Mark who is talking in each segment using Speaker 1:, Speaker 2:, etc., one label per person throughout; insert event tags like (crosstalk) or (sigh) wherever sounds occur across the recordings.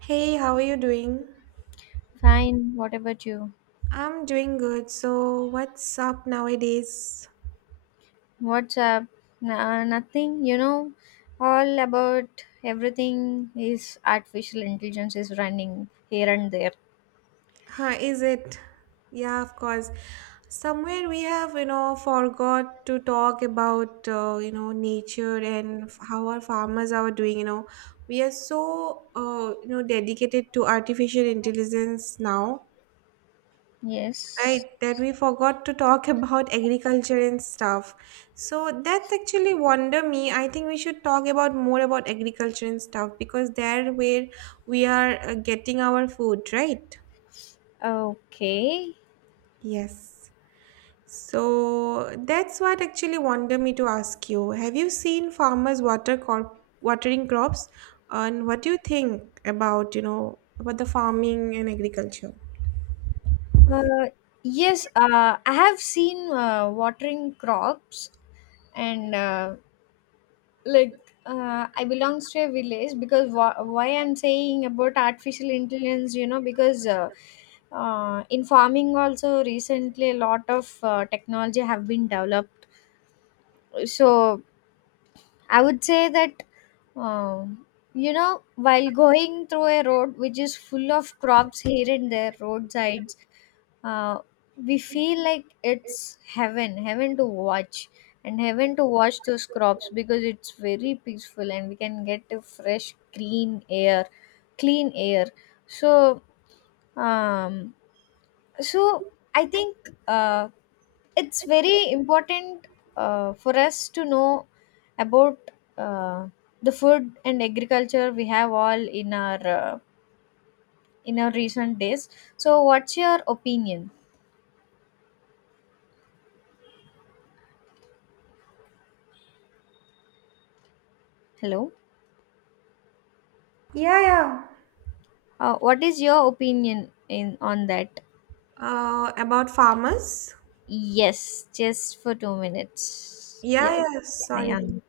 Speaker 1: Hey, how are you doing?
Speaker 2: Fine, what about you?
Speaker 1: I'm doing good. So, what's up nowadays?
Speaker 2: What's up? Nothing, all about everything is artificial intelligence is running here and there.
Speaker 1: Huh, is it? Yeah, of course. Somewhere we have, you know, forgot to talk about, you know, nature and how our farmers are doing. You know, we are so, you know, dedicated to artificial intelligence now.
Speaker 2: Yes.
Speaker 1: Right, that we forgot to talk (laughs) about agriculture and stuff. So that's actually wonder me. I think we should talk about more about agriculture and stuff because there where we are getting our food, right?
Speaker 2: Okay.
Speaker 1: Yes. So that's what actually wonder me to ask you. Have you seen farmers watering crops? And what do you think about, you know, about the farming and agriculture?
Speaker 2: Uh, yes, I have seen watering crops, and like I belong to a village, because why I'm saying about artificial intelligence, you know, because in farming also recently a lot of technology have been developed. So I would say that, um, while going through a road which is full of crops here and there, roadsides, uh, we feel like it's heaven, heaven to watch, and heaven to watch those crops, because it's very peaceful, and we can get a fresh green air, clean air. So, um so I think uh, it's very important for us to know about uh, the food and agriculture we have all in our, in our recent days. So what's your opinion? Hello?
Speaker 1: Yeah, yeah.
Speaker 2: What is your opinion in on that?
Speaker 1: About farmers?
Speaker 2: Yes, just for 2 minutes.
Speaker 1: Yeah,
Speaker 2: Yes,
Speaker 1: yeah,
Speaker 2: I
Speaker 1: sorry.
Speaker 2: am.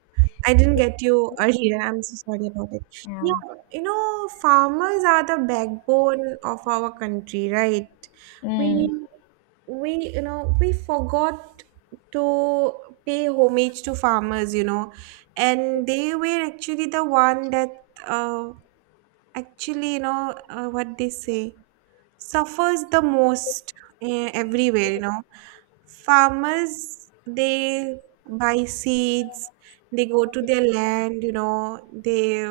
Speaker 1: I didn't get you earlier. I'm so sorry about it.
Speaker 2: I am.
Speaker 1: Yeah, you know, farmers are the backbone of our country, right?
Speaker 2: Mm.
Speaker 1: We, we, you know, we forgot to pay homage to farmers, you know, and they were actually the one that, uh, actually, you know, what they say, suffers the most everywhere, you know, farmers, they buy seeds, they go to their land, you know, they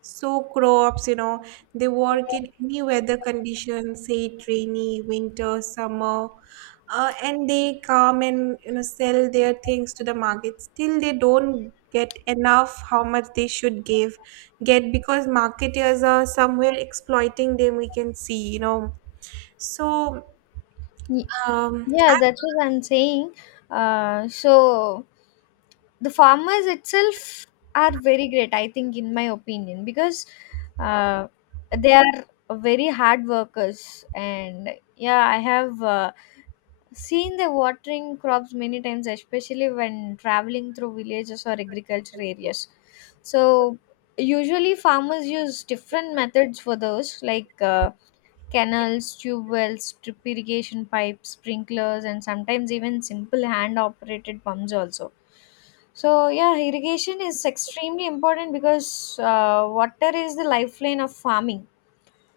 Speaker 1: sow crops, you know, they work in any weather conditions, say it rainy, winter, summer, and they come and, you know, sell their things to the market, still they don't get enough how much they should give, get, because marketers are somewhere exploiting them, we can see, you know, so
Speaker 2: Y-
Speaker 1: um,
Speaker 2: Yeah, that's what I'm saying. So the farmers itself are very great, I think, in my opinion, because uh, they are very hard workers. And yeah, I have. Seen the watering crops many times, especially when traveling through villages or agriculture areas. So usually farmers use different methods for those, like canals, tube wells, drip irrigation pipes, sprinklers, and sometimes even simple hand-operated pumps also. So yeah, irrigation is extremely important, because water is the lifeline of farming,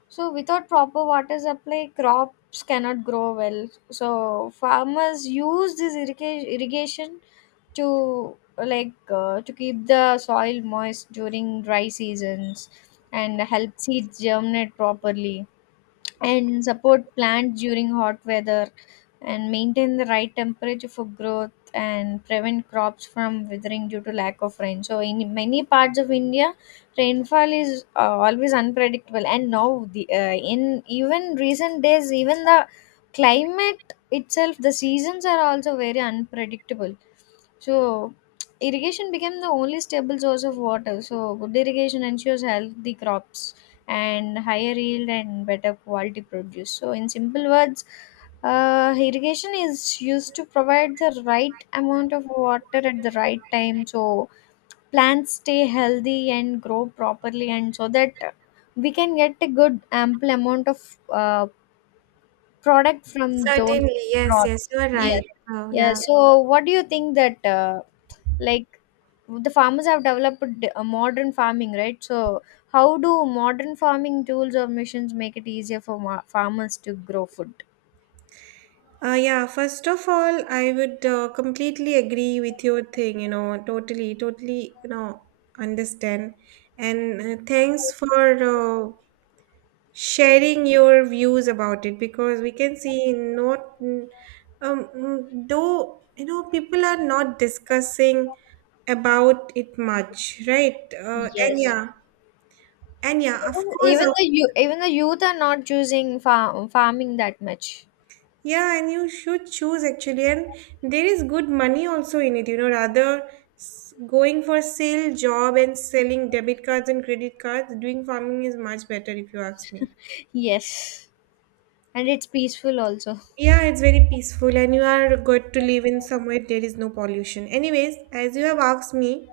Speaker 2: so without proper water supply, crops cannot grow well. So farmers use this irrigation to, to keep the soil moist during dry seasons, and help seeds germinate properly, and support plants during hot weather, and maintain the right temperature for growth, and prevent crops from withering due to lack of rain. So in many parts of India, rainfall is always unpredictable, and now the, in even recent days, even the climate itself, the seasons are also very unpredictable. So irrigation became the only stable source of water. So good irrigation ensures healthy crops and higher yield and better quality produce. So, in simple words, irrigation is used to provide the right amount of water at the right time, so plants stay healthy and grow properly, and so that we can get a good ample amount of product from those
Speaker 1: Certainly, yes, yes,
Speaker 2: crops.
Speaker 1: you are right.
Speaker 2: Yes.
Speaker 1: Oh,
Speaker 2: Yeah.
Speaker 1: yeah.
Speaker 2: So, what do you think that like the farmers have developed a modern farming, right? So how do modern farming tools or machines make it easier for farmers to grow food?
Speaker 1: Yeah, first of all, I would completely agree with your thing, you know, totally, totally, you know, understand. And thanks for sharing your views about it because we can see not, though, you know, people are not discussing about it much, right? And
Speaker 2: Yes.
Speaker 1: yeah, and yeah, of
Speaker 2: even
Speaker 1: course, of
Speaker 2: even the you even the youth are not choosing farming that much.
Speaker 1: Yeah, and you should choose actually, and there is good money also in it, you know, rather going for sale job and selling debit cards and credit cards, doing farming is much better if you ask me.
Speaker 2: (laughs) Yes, and it's peaceful also.
Speaker 1: Yeah, it's very peaceful, and you are good to live in somewhere there is no pollution. Anyways, as you have asked me,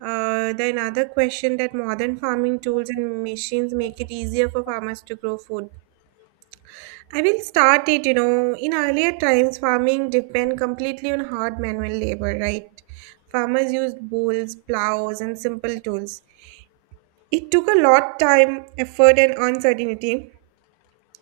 Speaker 1: the another question that modern farming tools and machines make it easier for farmers to grow food. I will start it, you know. In earlier times, farming depend completely on hard manual labor, right? Farmers used bulls, plows, and simple tools. It took a lot time, effort, and uncertainty,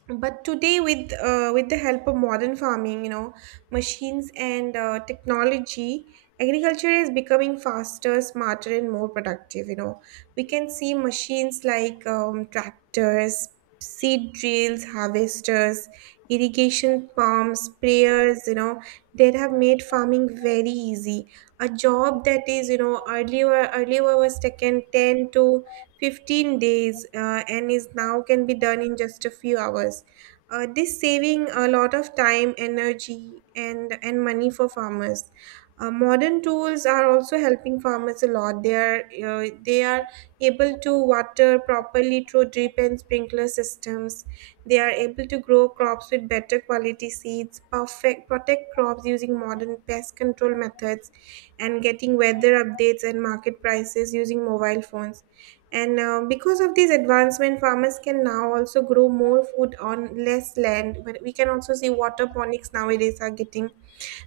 Speaker 1: but today with with the help of modern farming, you know, machines and technology, agriculture is becoming faster, smarter, and more productive. You know, we can see machines like tractors, seed drills, harvesters, irrigation pumps, sprayers, you know, that have made farming very easy. A job that is, you know, earlier was taken 10 to 15 days, and is now can be done in just a few hours. This saving a lot of time, energy, and money for farmers. Modern tools are also helping farmers a lot. They are able to water properly through drip and sprinkler systems. They are able to grow crops with better quality seeds, perfect protect crops using modern pest control methods, and getting weather updates and market prices using mobile phones, and because of these advancement, farmers can now also grow more food on less land. But we can also see waterponics nowadays are getting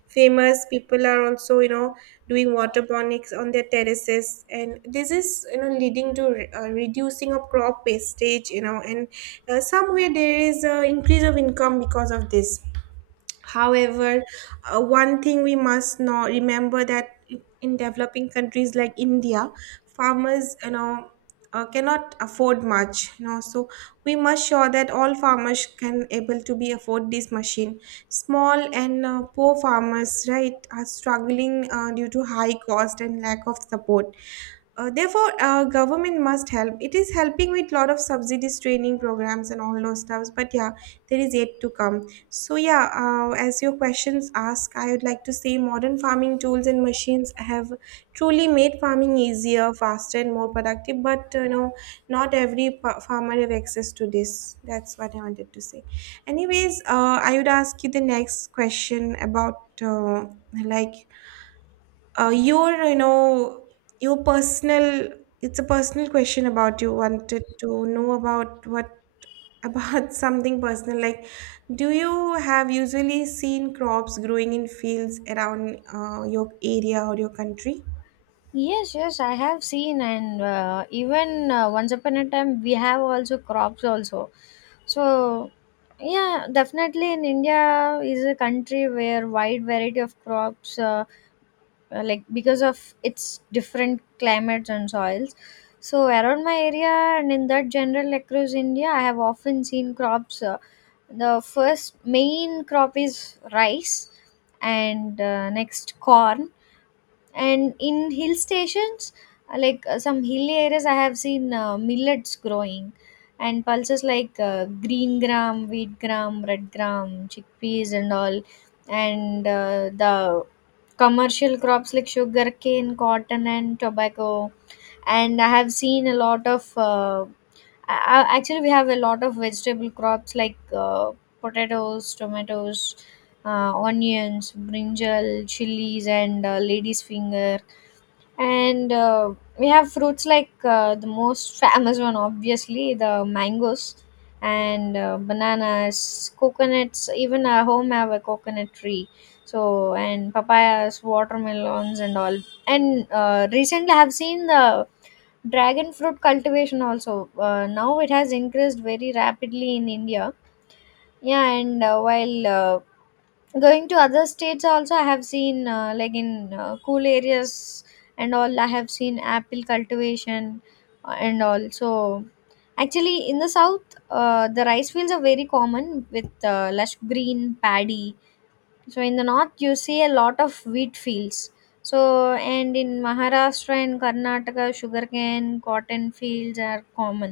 Speaker 1: famous. People are also, you know, doing waterponics on their terraces, and this is, you know, leading to reducing of crop wastage. You know, and somewhere there is a increase of income because of this. However, one thing we must not remember that in developing countries like India, farmers, you know, cannot afford much, you know. So we must sure that all farmers can able to be afford this machine. Small and poor farmers, right, are struggling due to high cost and lack of support. Therefore, government must help. It is helping with lot of subsidies, training programs, and all those stuffs. But yeah, there is yet to come. So yeah, as your questions ask, I would like to say modern farming tools and machines have truly made farming easier, faster, and more productive. But you know, not every farmer have access to this. That's what I wanted to say. Anyways, I would ask you the next question about like your, you know, your personal, it's a personal question about, you wanted to know about what about (laughs) something personal like, do you have usually seen crops growing in fields around your area or your country?
Speaker 2: Yes, yes, I have seen, and even, once upon a time, we have also crops also. So, yeah, definitely, in India is a country where wide variety of crops, because of its different climates and soils. So around my area, and in that general across India, I have often seen crops. The first main crop is rice, and next corn, and in hill stations, some hilly areas, I have seen millets growing, and pulses like green gram, wheat gram, red gram, chickpeas and all, and the commercial crops like sugar cane, cotton and tobacco. And I have seen a lot of actually we have a lot of vegetable crops like potatoes, tomatoes, onions, brinjal, chilies, and lady's finger. And we have fruits like the most famous one, obviously the mangoes, and bananas, coconuts. Even our home have a coconut tree. So, and papayas, watermelons and all. And recently I have seen the dragon fruit cultivation also. Now it has increased very rapidly in India. Yeah, and while going to other states also, I have seen, in cool areas and all. I have seen apple cultivation, and also, actually, in the south, the rice fields are very common with lush green paddy. So in the north you see a lot of wheat fields. So, and in Maharashtra and Karnataka, sugarcane cotton fields are common.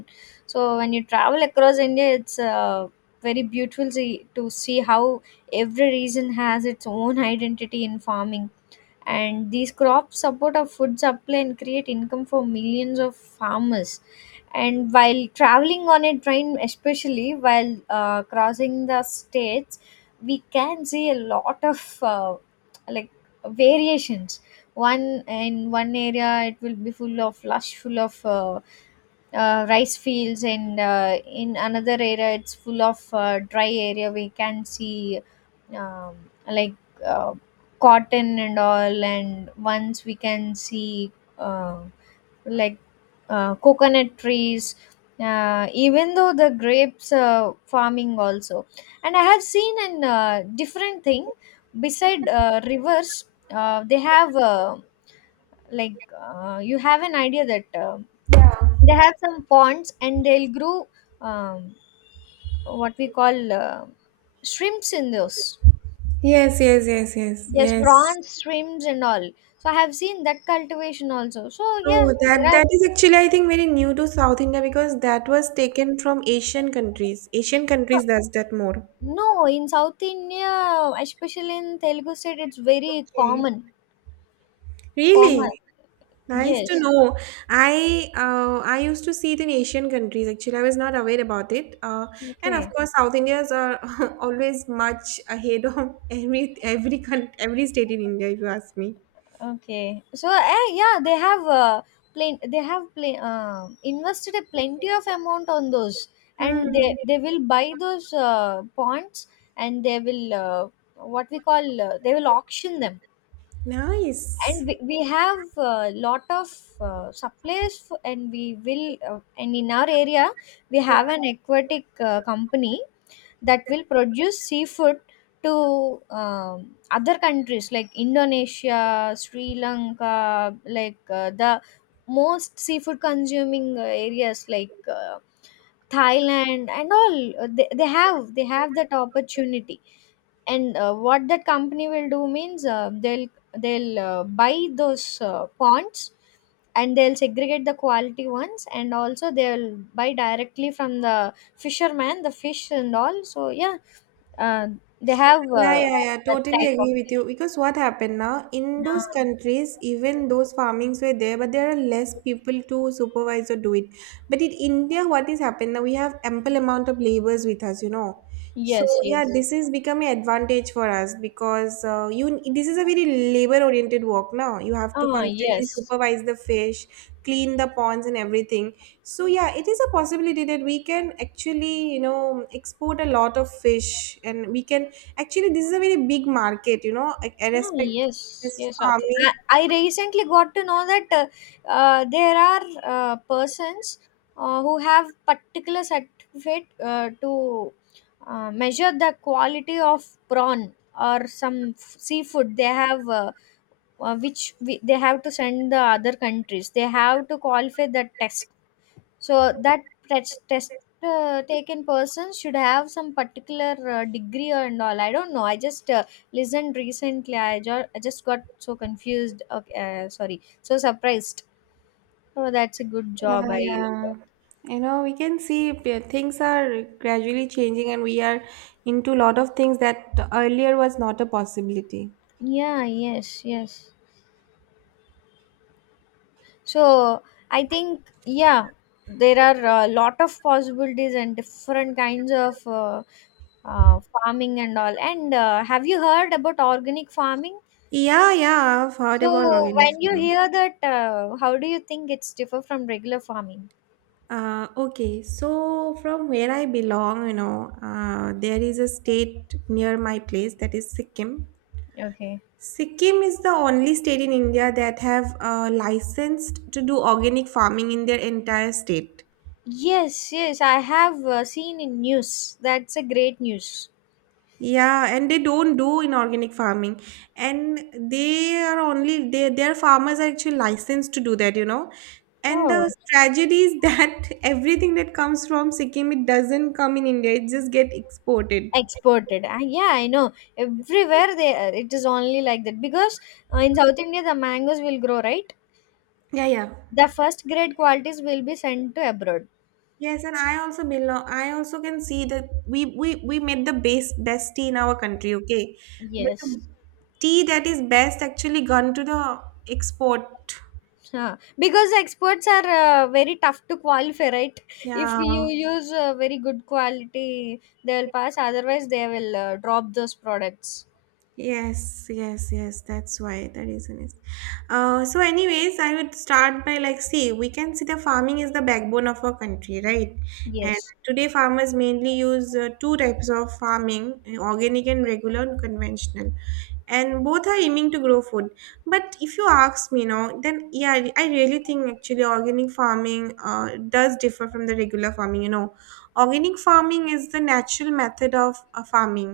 Speaker 2: So when you travel across India, it's very beautiful see, to see how every region has its own identity in farming, and these crops support our food supply and create income for millions of farmers. And while traveling on a train, especially while crossing the states, we can see a lot of, like variations. One in one area it will be full of lush, full of rice fields, and in another area it's full of dry area, we can see um, like uh, cotton and all. And once we can see, uh, like coconut trees, even though the grapes farming also. And I have seen an, different thing, beside rivers, they have, like you have an idea that they have some ponds, and they'll grow, um, what we call, shrimps in those.
Speaker 1: Yes, yes, yes, yes,
Speaker 2: Yes,
Speaker 1: yes.
Speaker 2: prawns, shrimps, and all. So I have seen that cultivation also. So
Speaker 1: So
Speaker 2: yeah,
Speaker 1: that
Speaker 2: there are,
Speaker 1: that is actually I think very new to South India because that was taken from Asian countries, Asian
Speaker 2: no,
Speaker 1: countries does that more.
Speaker 2: no, in South India, especially in Telugu state, it's very
Speaker 1: Okay,
Speaker 2: common.
Speaker 1: really.
Speaker 2: Common,
Speaker 1: Nice to
Speaker 2: yes.
Speaker 1: know. I used to see it in Asian countries. Actually, I was not aware about it. And of
Speaker 2: Okay.
Speaker 1: course, South Indians are (laughs) always much ahead of (laughs) every state in India. If you ask me.
Speaker 2: Okay. So yeah, they have, plain invested a plenty of amount on those, and
Speaker 1: Hmm.
Speaker 2: they will buy those points, and they will, what we call, they will auction them.
Speaker 1: Nice.
Speaker 2: And we have a lot of suppliers, and we will, and in our area we have an aquatic company that will produce seafood to, other countries like Indonesia, Sri Lanka, like the most seafood consuming areas like Thailand and all. They have that opportunity. And what that company will do means, they'll buy those ponds, and they'll segregate the quality ones, and also they'll buy directly from the fisherman the fish and all. So yeah, uh, they have,
Speaker 1: Yeah, yeah, yeah.
Speaker 2: that
Speaker 1: Totally
Speaker 2: type of
Speaker 1: agree with
Speaker 2: thing.
Speaker 1: you. Because what happened now in those
Speaker 2: Ah,
Speaker 1: countries, even those farmings were there, but there are less people to supervise or do it. But in India, what is happened now? We have ample amount of laborers with us, you know. So
Speaker 2: yes,
Speaker 1: yeah,
Speaker 2: yes.
Speaker 1: this is becoming advantage for us because you this is a very labor oriented work now. You have to
Speaker 2: Ah,
Speaker 1: constantly
Speaker 2: yes.
Speaker 1: supervise the fish, clean the ponds and everything. So yeah, it is a possibility that we can actually, you know, export a lot of fish and we can actually, this is a very big market, you know. I
Speaker 2: Oh,
Speaker 1: respect
Speaker 2: yes,
Speaker 1: this
Speaker 2: yes.
Speaker 1: farming.
Speaker 2: I recently got to know that there are persons who have particular certificate to measure the quality of prawn, or some seafood they have, which we, they have to send the other countries, they have to qualify the test. So that test taken person should have some particular degree and all. I don't know. I just listened recently. I just got so confused. Okay, sorry, so surprised. Oh, that's a good job.
Speaker 1: Yeah,
Speaker 2: I
Speaker 1: yeah. You know, we can see things are gradually changing, and we are into a lot of things that earlier was not a possibility.
Speaker 2: Yeah, yes, yes. So I think, yeah, there are a lot of possibilities and different kinds of farming and all. And have you heard about organic farming?
Speaker 1: Yeah, yeah, I've heard about
Speaker 2: So
Speaker 1: organic
Speaker 2: when you
Speaker 1: farming.
Speaker 2: hear that, how do you think it's differ from regular farming?
Speaker 1: Okay, so from where I belong, you know, there is a state near my place that is Sikkim.
Speaker 2: Okay.
Speaker 1: Sikkim is the only state in India that have licensed to do organic farming in their entire state.
Speaker 2: Yes, yes, I have seen in news. That's a great news.
Speaker 1: Yeah, and they don't do inorganic farming, and they are only they their farmers are actually licensed to do that, you know. And
Speaker 2: Oh.
Speaker 1: the tragedy is that (laughs) everything that comes from Sikkim, it doesn't come in India; it just get exported.
Speaker 2: Exported. Yeah, I know. Everywhere they are, it is only like that, because in South India the mangoes will grow, right?
Speaker 1: Yeah, yeah.
Speaker 2: The first grade qualities will be sent to abroad.
Speaker 1: Yes, and I also belong. I also can see that we made the base best tea in our country. Okay, but the
Speaker 2: Yes.
Speaker 1: tea that is best actually gone to the export.
Speaker 2: Yeah, because exports are very tough to qualify, right? If you
Speaker 1: Yeah.
Speaker 2: use very good quality, they'll pass. Otherwise, they will drop those products.
Speaker 1: Yes, yes, yes. That's why the reason is. So, anyways, I would start by like, see, we can see the farming is the backbone of our country, right? And
Speaker 2: Yes.
Speaker 1: today, farmers mainly use two types of farming: organic and regular and conventional, and both are aiming to grow food, but if you ask me now, then yeah, I really think actually organic farming does differ from the regular farming. You know, organic farming is the natural method of farming.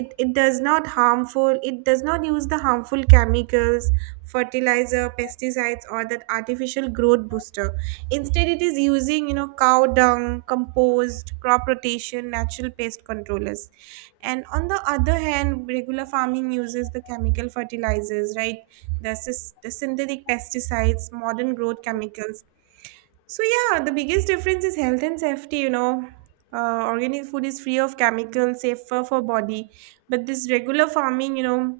Speaker 1: It does not harmful, it does not use the harmful chemicals, fertilizer, pesticides, or that artificial growth booster. Instead, it is using, you know, cow dung, compost, crop rotation, natural pest controllers. And on the other hand, regular farming uses the chemical fertilizers, right? The, the synthetic pesticides, modern growth chemicals. So, yeah, the biggest difference is health and safety, you know. Organic food is free of chemicals, safer for body. But this regular farming, you know,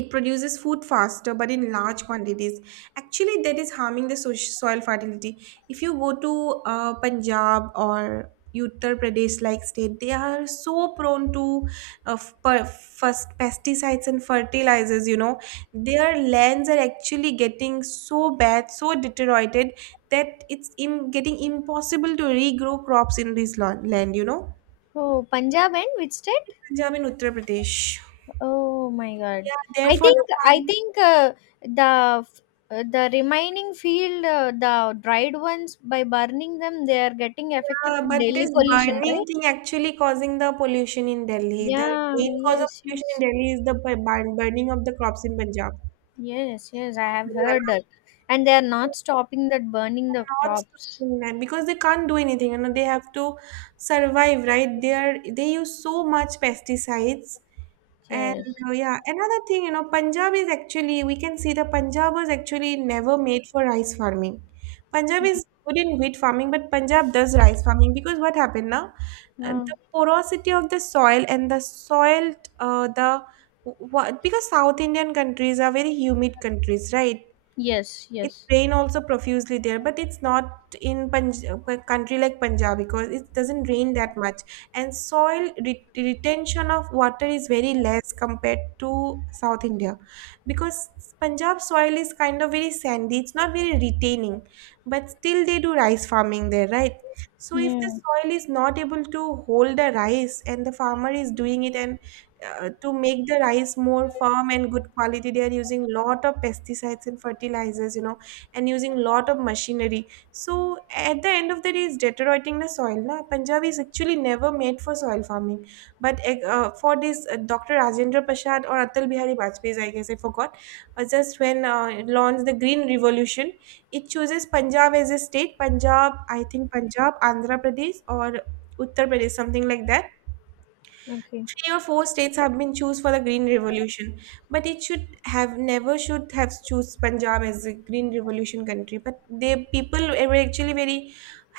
Speaker 1: it produces food faster but in large quantities. Actually, that is harming the soil fertility. If you go to Punjab or Uttar Pradesh like state, they are so prone to first pesticides and fertilizers. You know, their lands are actually getting so bad, so deteriorated that it's getting impossible to regrow crops in this land. You know,
Speaker 2: Oh, Punjab and which state?
Speaker 1: Punjab and Uttar Pradesh.
Speaker 2: Oh my God.
Speaker 1: Yeah,
Speaker 2: I
Speaker 1: therefore the
Speaker 2: think I
Speaker 1: farmers.
Speaker 2: think the f- the remaining field, the dried ones, by burning them, they are getting affected
Speaker 1: Yeah,
Speaker 2: to
Speaker 1: but this
Speaker 2: daily pollution,
Speaker 1: burning
Speaker 2: right?
Speaker 1: thing actually causing the pollution in Delhi. The
Speaker 2: Yeah.
Speaker 1: main cause of
Speaker 2: Yes.
Speaker 1: pollution in
Speaker 2: Yes.
Speaker 1: Delhi is the burning of the crops in Punjab.
Speaker 2: Yes, yes, I have heard that. And they are not stopping that burning the
Speaker 1: Not
Speaker 2: crops.
Speaker 1: stopping that because they can't do anything. You know, they have to survive, right? They are they use so much pesticides. And
Speaker 2: Yes.
Speaker 1: yeah, another thing, you know, Punjab is actually we can see the Punjab was actually never made for rice farming. Punjab is good in wheat farming, but Punjab does rice farming because what happened now? And
Speaker 2: Uh,
Speaker 1: the porosity of the soil and the soil the what, because South Indian countries are very humid countries, right?
Speaker 2: yes,
Speaker 1: It's
Speaker 2: yes.
Speaker 1: rain also profusely there, but it's not in a country like Punjab because it doesn't rain that much. And soil retention of water is very less compared to South India. Because Punjab soil is kind of very sandy, it's not very retaining. But still they do rice farming there, right? So if the
Speaker 2: Yeah.
Speaker 1: soil is not able to hold the rice and the farmer is doing it, and to make the rice more firm and good quality, they are using lot of pesticides and fertilizers. And using lot of machinery, so at the end of the day it's deteriorating the soil. Na, Punjab is actually never made for soil farming. But for this, Dr. Rajendra Prasad or Atal Bihari Vajpayee, I guess, I forgot. Just when launched the Green Revolution, it chooses Punjab as a state. Punjab, I think, Punjab, Andhra Pradesh, or Uttar Pradesh, something like that.
Speaker 2: Okay.
Speaker 1: Three or four states have been choose for the Green Revolution. But it should have never should have choose Punjab as a Green Revolution country. But they people were actually very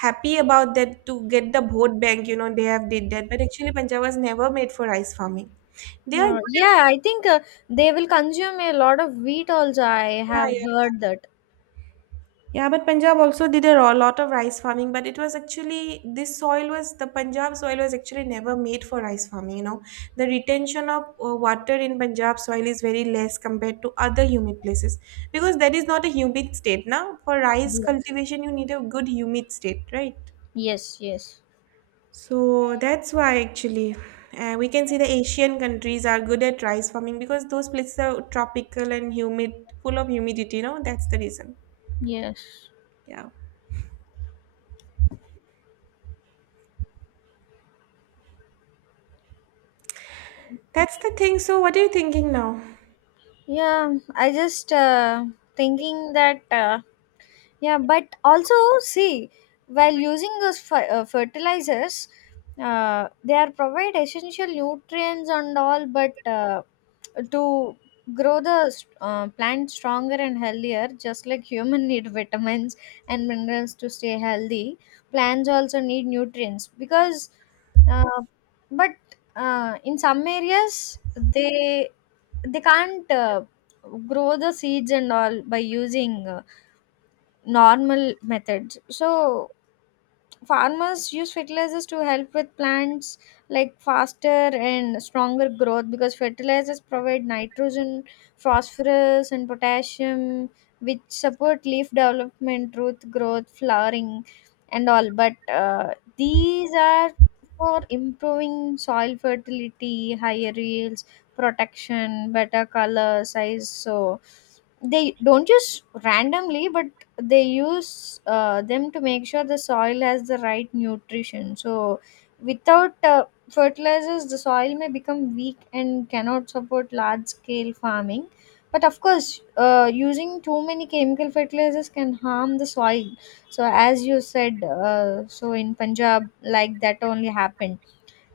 Speaker 1: happy about that. To get the vote bank, you know, they have did that. But actually Punjab was never made for rice farming. They are
Speaker 2: Uh,
Speaker 1: good at,
Speaker 2: yeah, I think they will consume a lot of wheat also. I
Speaker 1: yeah,
Speaker 2: have
Speaker 1: yeah.
Speaker 2: heard that.
Speaker 1: Yeah, but Punjab also did a lot of rice farming. But it was actually this soil was the Punjab soil was actually never made for rice farming. You know, the retention of water in Punjab soil is very less compared to other humid places because that is not a humid state. Now, for rice
Speaker 2: Yeah.
Speaker 1: cultivation, you need a good humid state, right?
Speaker 2: Yes, yes,
Speaker 1: So that's why actually we can see the Asian countries are good at rice farming because those places are tropical and humid, full of humidity. You know, that's the reason.
Speaker 2: yes.
Speaker 1: Yeah. That's the thing. So, what are you thinking now?
Speaker 2: Yeah, I just thinking that, yeah, but also, see, while using those fertilizers, they are provide essential nutrients and all, but to grow the, plant stronger and healthier, just like human (laughs) need vitamins and minerals to stay healthy, plants also need nutrients because, uh, but in some areas they, can't grow the seeds and all by using normal methods. So farmers use fertilizers to help with plants, like faster and stronger growth, because fertilizers provide nitrogen, phosphorus and potassium, which support leaf development, root growth, flowering and all. But these are for improving soil fertility, higher yields, protection, better color, size. So they don't use randomly, but they use them to make sure the soil has the right nutrition. So without fertilizers the soil may become weak and cannot support large scale farming. But of course, using too many chemical fertilizers can harm the soil. So as you said, so in Punjab like that only happened.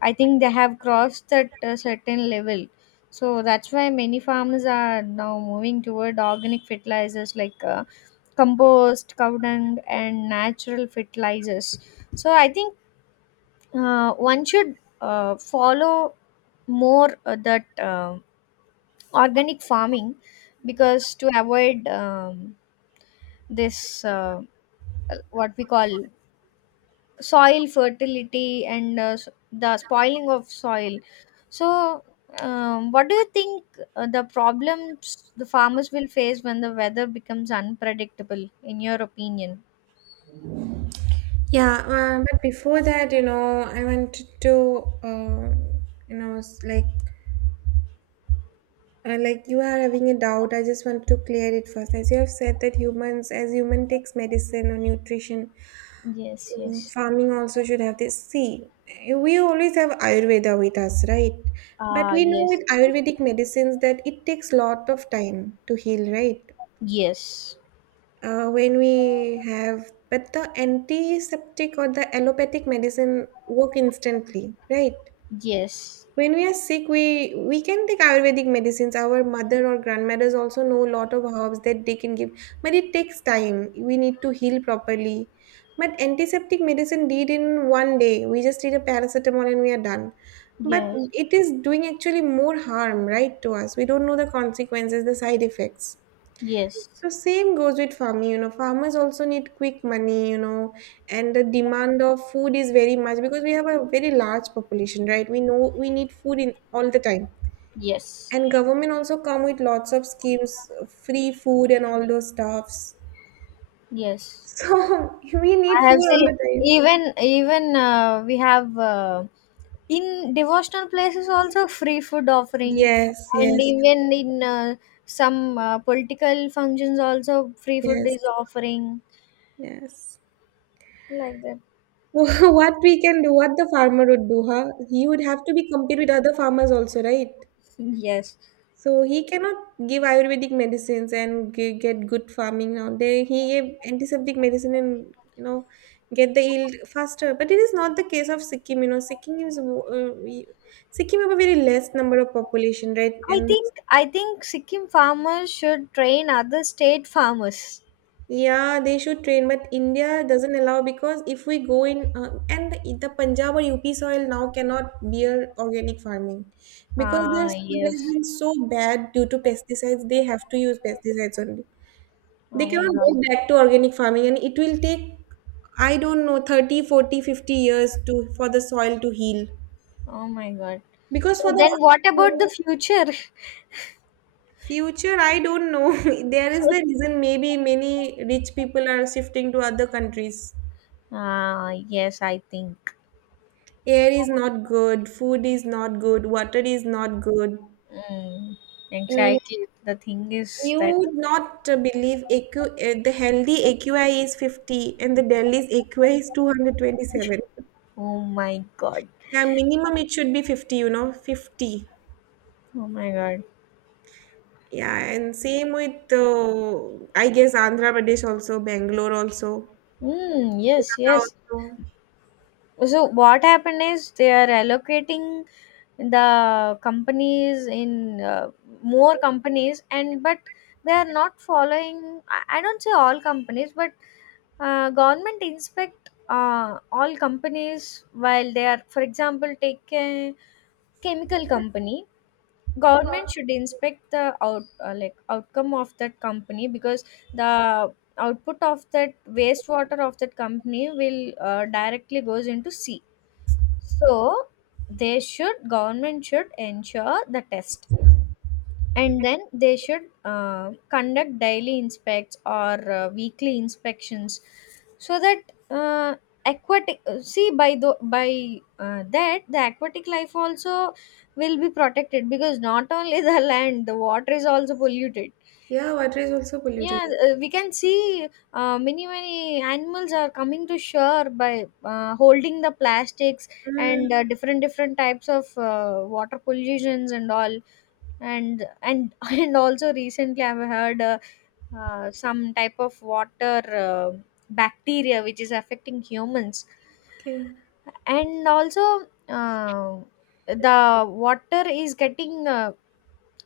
Speaker 2: I think they have crossed that certain level. So that's why many farmers are now moving toward organic fertilizers like compost, cow dung, and natural fertilizers. So I think, one should follow more, that organic farming, because to avoid, this what we call, soil fertility, and the spoiling of soil. So, what do you think the problems the farmers will face when the weather becomes unpredictable, in your opinion?
Speaker 1: Yeah, but before that, you know, I wanted to, you know, s- like, like you are having a doubt. I just wanted to clear it first. As you have said that humans, as human takes medicine or nutrition,
Speaker 2: Yes, yes.
Speaker 1: farming also should have this. See, we always have Ayurveda with us, right? But
Speaker 2: Ah,
Speaker 1: we know
Speaker 2: yes,
Speaker 1: with Ayurvedic medicines that it takes lot of time to heal, right?
Speaker 2: yes,
Speaker 1: When we have But the antiseptic or the allopathic medicine work instantly, right?
Speaker 2: yes,
Speaker 1: When we are sick, we can take Ayurvedic medicines. Our mother or grandmothers also know a lot of herbs that they can give. But it takes time. We need to heal properly. But antiseptic medicine did in one day. We just need a paracetamol and we are done. But
Speaker 2: yes,
Speaker 1: it is doing actually more harm, right, to us. We don't know the consequences, the side effects.
Speaker 2: yes,
Speaker 1: So same goes with farming. Farmers also need quick money, and the demand of food is very much because we have a very large population, right? We know we need food in all the time.
Speaker 2: yes,
Speaker 1: And government also come with lots of schemes, free food and all those stuffs.
Speaker 2: yes.
Speaker 1: So (laughs) we need
Speaker 2: I have
Speaker 1: food all
Speaker 2: seen,
Speaker 1: the time.
Speaker 2: even we have in devotional places also free food offering,
Speaker 1: Yes,
Speaker 2: and
Speaker 1: yes,
Speaker 2: even in some political functions also free food
Speaker 1: yes,
Speaker 2: is offering,
Speaker 1: yes.
Speaker 2: like that.
Speaker 1: (laughs) What we can do, what the farmer would do, huh? He would have to be compete with other farmers also, right?
Speaker 2: (laughs) Yes,
Speaker 1: So he cannot give Ayurvedic medicines and get good farming now. They he gave antiseptic medicine and, get the yield faster. But it is not the case of Sikkim. You know, Sikkim is mo- we- Sikkim have a very less number of population, right?
Speaker 2: I
Speaker 1: And
Speaker 2: think I think Sikkim farmers should train other state farmers.
Speaker 1: yeah, they should train, but India doesn't allow because if we go in and the Punjab or UP soil now cannot bear organic farming because their
Speaker 2: Ah,
Speaker 1: soil has
Speaker 2: yes.
Speaker 1: been so bad due to pesticides. They have to use pesticides only. They
Speaker 2: Oh my
Speaker 1: cannot
Speaker 2: God.
Speaker 1: go back to organic farming and it will take, I don't know, 30, 40, 50 years to for the soil to heal.
Speaker 2: Oh my god.
Speaker 1: Because for
Speaker 2: So
Speaker 1: the
Speaker 2: then what about the
Speaker 1: organic
Speaker 2: future?
Speaker 1: future, I don't know. (laughs) There is the
Speaker 2: (laughs)
Speaker 1: reason maybe many rich people are shifting to other countries.
Speaker 2: Ah, yes, I think.
Speaker 1: Air is not good, food is not good, water is not good.
Speaker 2: Mm,
Speaker 1: And
Speaker 2: exactly. The thing is
Speaker 1: you
Speaker 2: that,
Speaker 1: would not believe the healthy AQI is 50 and the Delhi's AQI is 227.
Speaker 2: oh my god.
Speaker 1: Yeah, minimum it should be 50, 50.
Speaker 2: Oh my god.
Speaker 1: Yeah, and same with, I guess, Andhra Pradesh also, Bangalore also,
Speaker 2: Mm, yes,
Speaker 1: Kolkata
Speaker 2: yes.
Speaker 1: also.
Speaker 2: So what happened is they are allocating the companies in, more companies. And but they are not following. I don't say all companies, but government inspect all companies while they are, for example, take a chemical company, government should inspect the outcome of that company, because the output of that wastewater of that company will directly goes into sea. So they should, government should ensure the test, and then they should conduct daily inspects or weekly inspections, so that, uh, aquatic see, by the by that the aquatic life also will be protected, because not only (laughs) the land, the water is also polluted.
Speaker 1: Yeah, water is also polluted.
Speaker 2: Yeah, we can see many, many animals are coming to shore by holding the plastics,
Speaker 1: Mm,
Speaker 2: and different, different types of water pollutions and all, and (laughs) and also recently I've heard, some type of water bacteria which is affecting humans.
Speaker 1: okay.
Speaker 2: And also the water is getting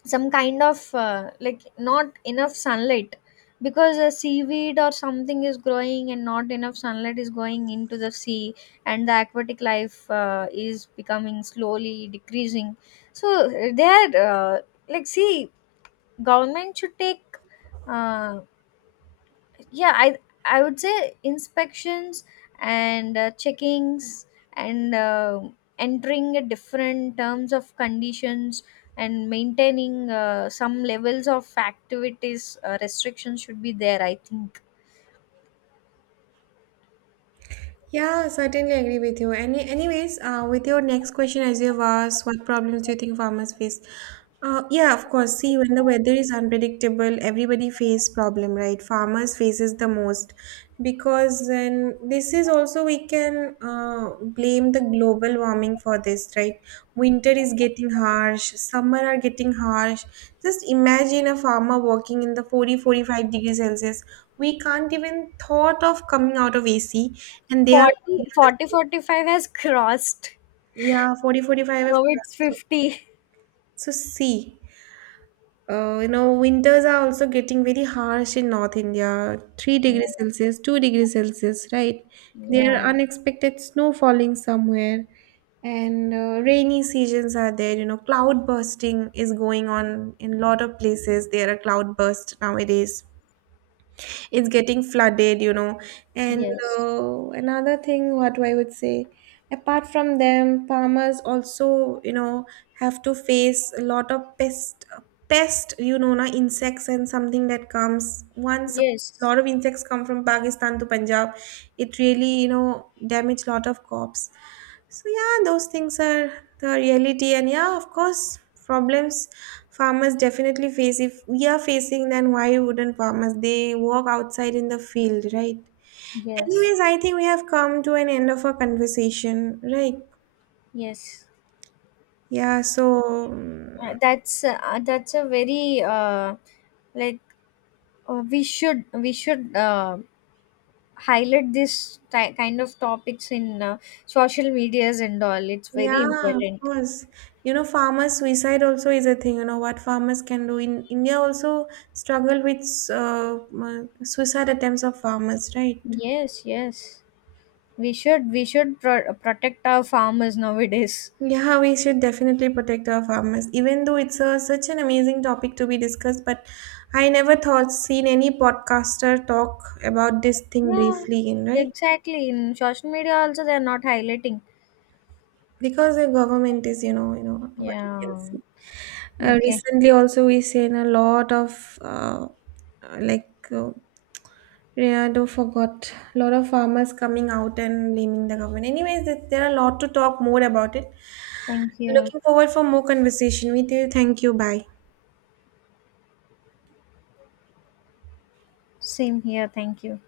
Speaker 2: some kind of, not enough sunlight, because a seaweed or something is growing and not enough sunlight is going into the sea, and the aquatic life is becoming slowly decreasing. So they are, uh, see, government should take, uh, yeah i I would say, inspections, and checkings, and entering a different terms of conditions, and maintaining some levels of activities, restrictions should be there, I think.
Speaker 1: Yeah, certainly agree with you. Anyways, with your next question, as you've asked, what problems do you think farmers face? Yeah, of course. See, when the weather is unpredictable, everybody face problem, right? Farmers faces the most because then this is also we can blame the global warming for this, right? Winter is getting harsh, summer are getting harsh. Just imagine a farmer working in the 40, forty-five 45 degrees Celsius. We can't even thought of coming out of AC and they are
Speaker 2: forty
Speaker 1: working in the
Speaker 2: forty
Speaker 1: field.
Speaker 2: forty five has (laughs) crossed.
Speaker 1: Yeah, 40, 45. 45 have
Speaker 2: Now
Speaker 1: cracks.
Speaker 2: it's
Speaker 1: So
Speaker 2: 50.
Speaker 1: see, winters are also getting very harsh in North India, 3 degrees Celsius, 2 degrees Celsius, right? There
Speaker 2: Yeah,
Speaker 1: are unexpected snow falling somewhere and rainy seasons are there. Cloud bursting is going on in a lot of places. There are cloud bursts nowadays. It's getting flooded. And
Speaker 2: yes,
Speaker 1: another thing what I would say, apart from them farmers also, have to face a lot of pest, na, insects and something that comes once a
Speaker 2: yes,
Speaker 1: lot of insects come from Pakistan to Punjab. It really damage lot of crops. So yeah, those things are the reality. And yeah, of course, problems farmers definitely face. If we are facing, then why wouldn't farmers? They work outside in the field, right?
Speaker 2: yes,
Speaker 1: Anyways, I think we have come to an end of our conversation, right?
Speaker 2: yes.
Speaker 1: Yeah. So mm,
Speaker 2: That's, that's a very, uh, like we should, we should highlight this ti kind of topics in social medias and all, it's very
Speaker 1: yeah, of
Speaker 2: important.
Speaker 1: course. You know, farmer suicide also is a thing. You know what farmers can do in India also struggle with suicide attempts of farmers, right?
Speaker 2: Yes, yes, we should protect our farmers nowadays.
Speaker 1: Yeah, we should definitely protect our farmers, even though it's such an amazing topic to be discussed. But I never thought seen any podcaster talk about this thing
Speaker 2: Yeah,
Speaker 1: briefly, in right?
Speaker 2: exactly, in social media also they are not highlighting.
Speaker 1: Because the government is, you know what you can
Speaker 2: Yeah.
Speaker 1: see.
Speaker 2: Okay.
Speaker 1: Recently, also we seen a lot of uh, like uh, Renato forgot a lot of farmers coming out and blaming the government. Anyways, there are a lot to talk more about it.
Speaker 2: Thank you.
Speaker 1: Looking forward for more conversation with you. Thank you. Bye.
Speaker 2: Same here, thank you.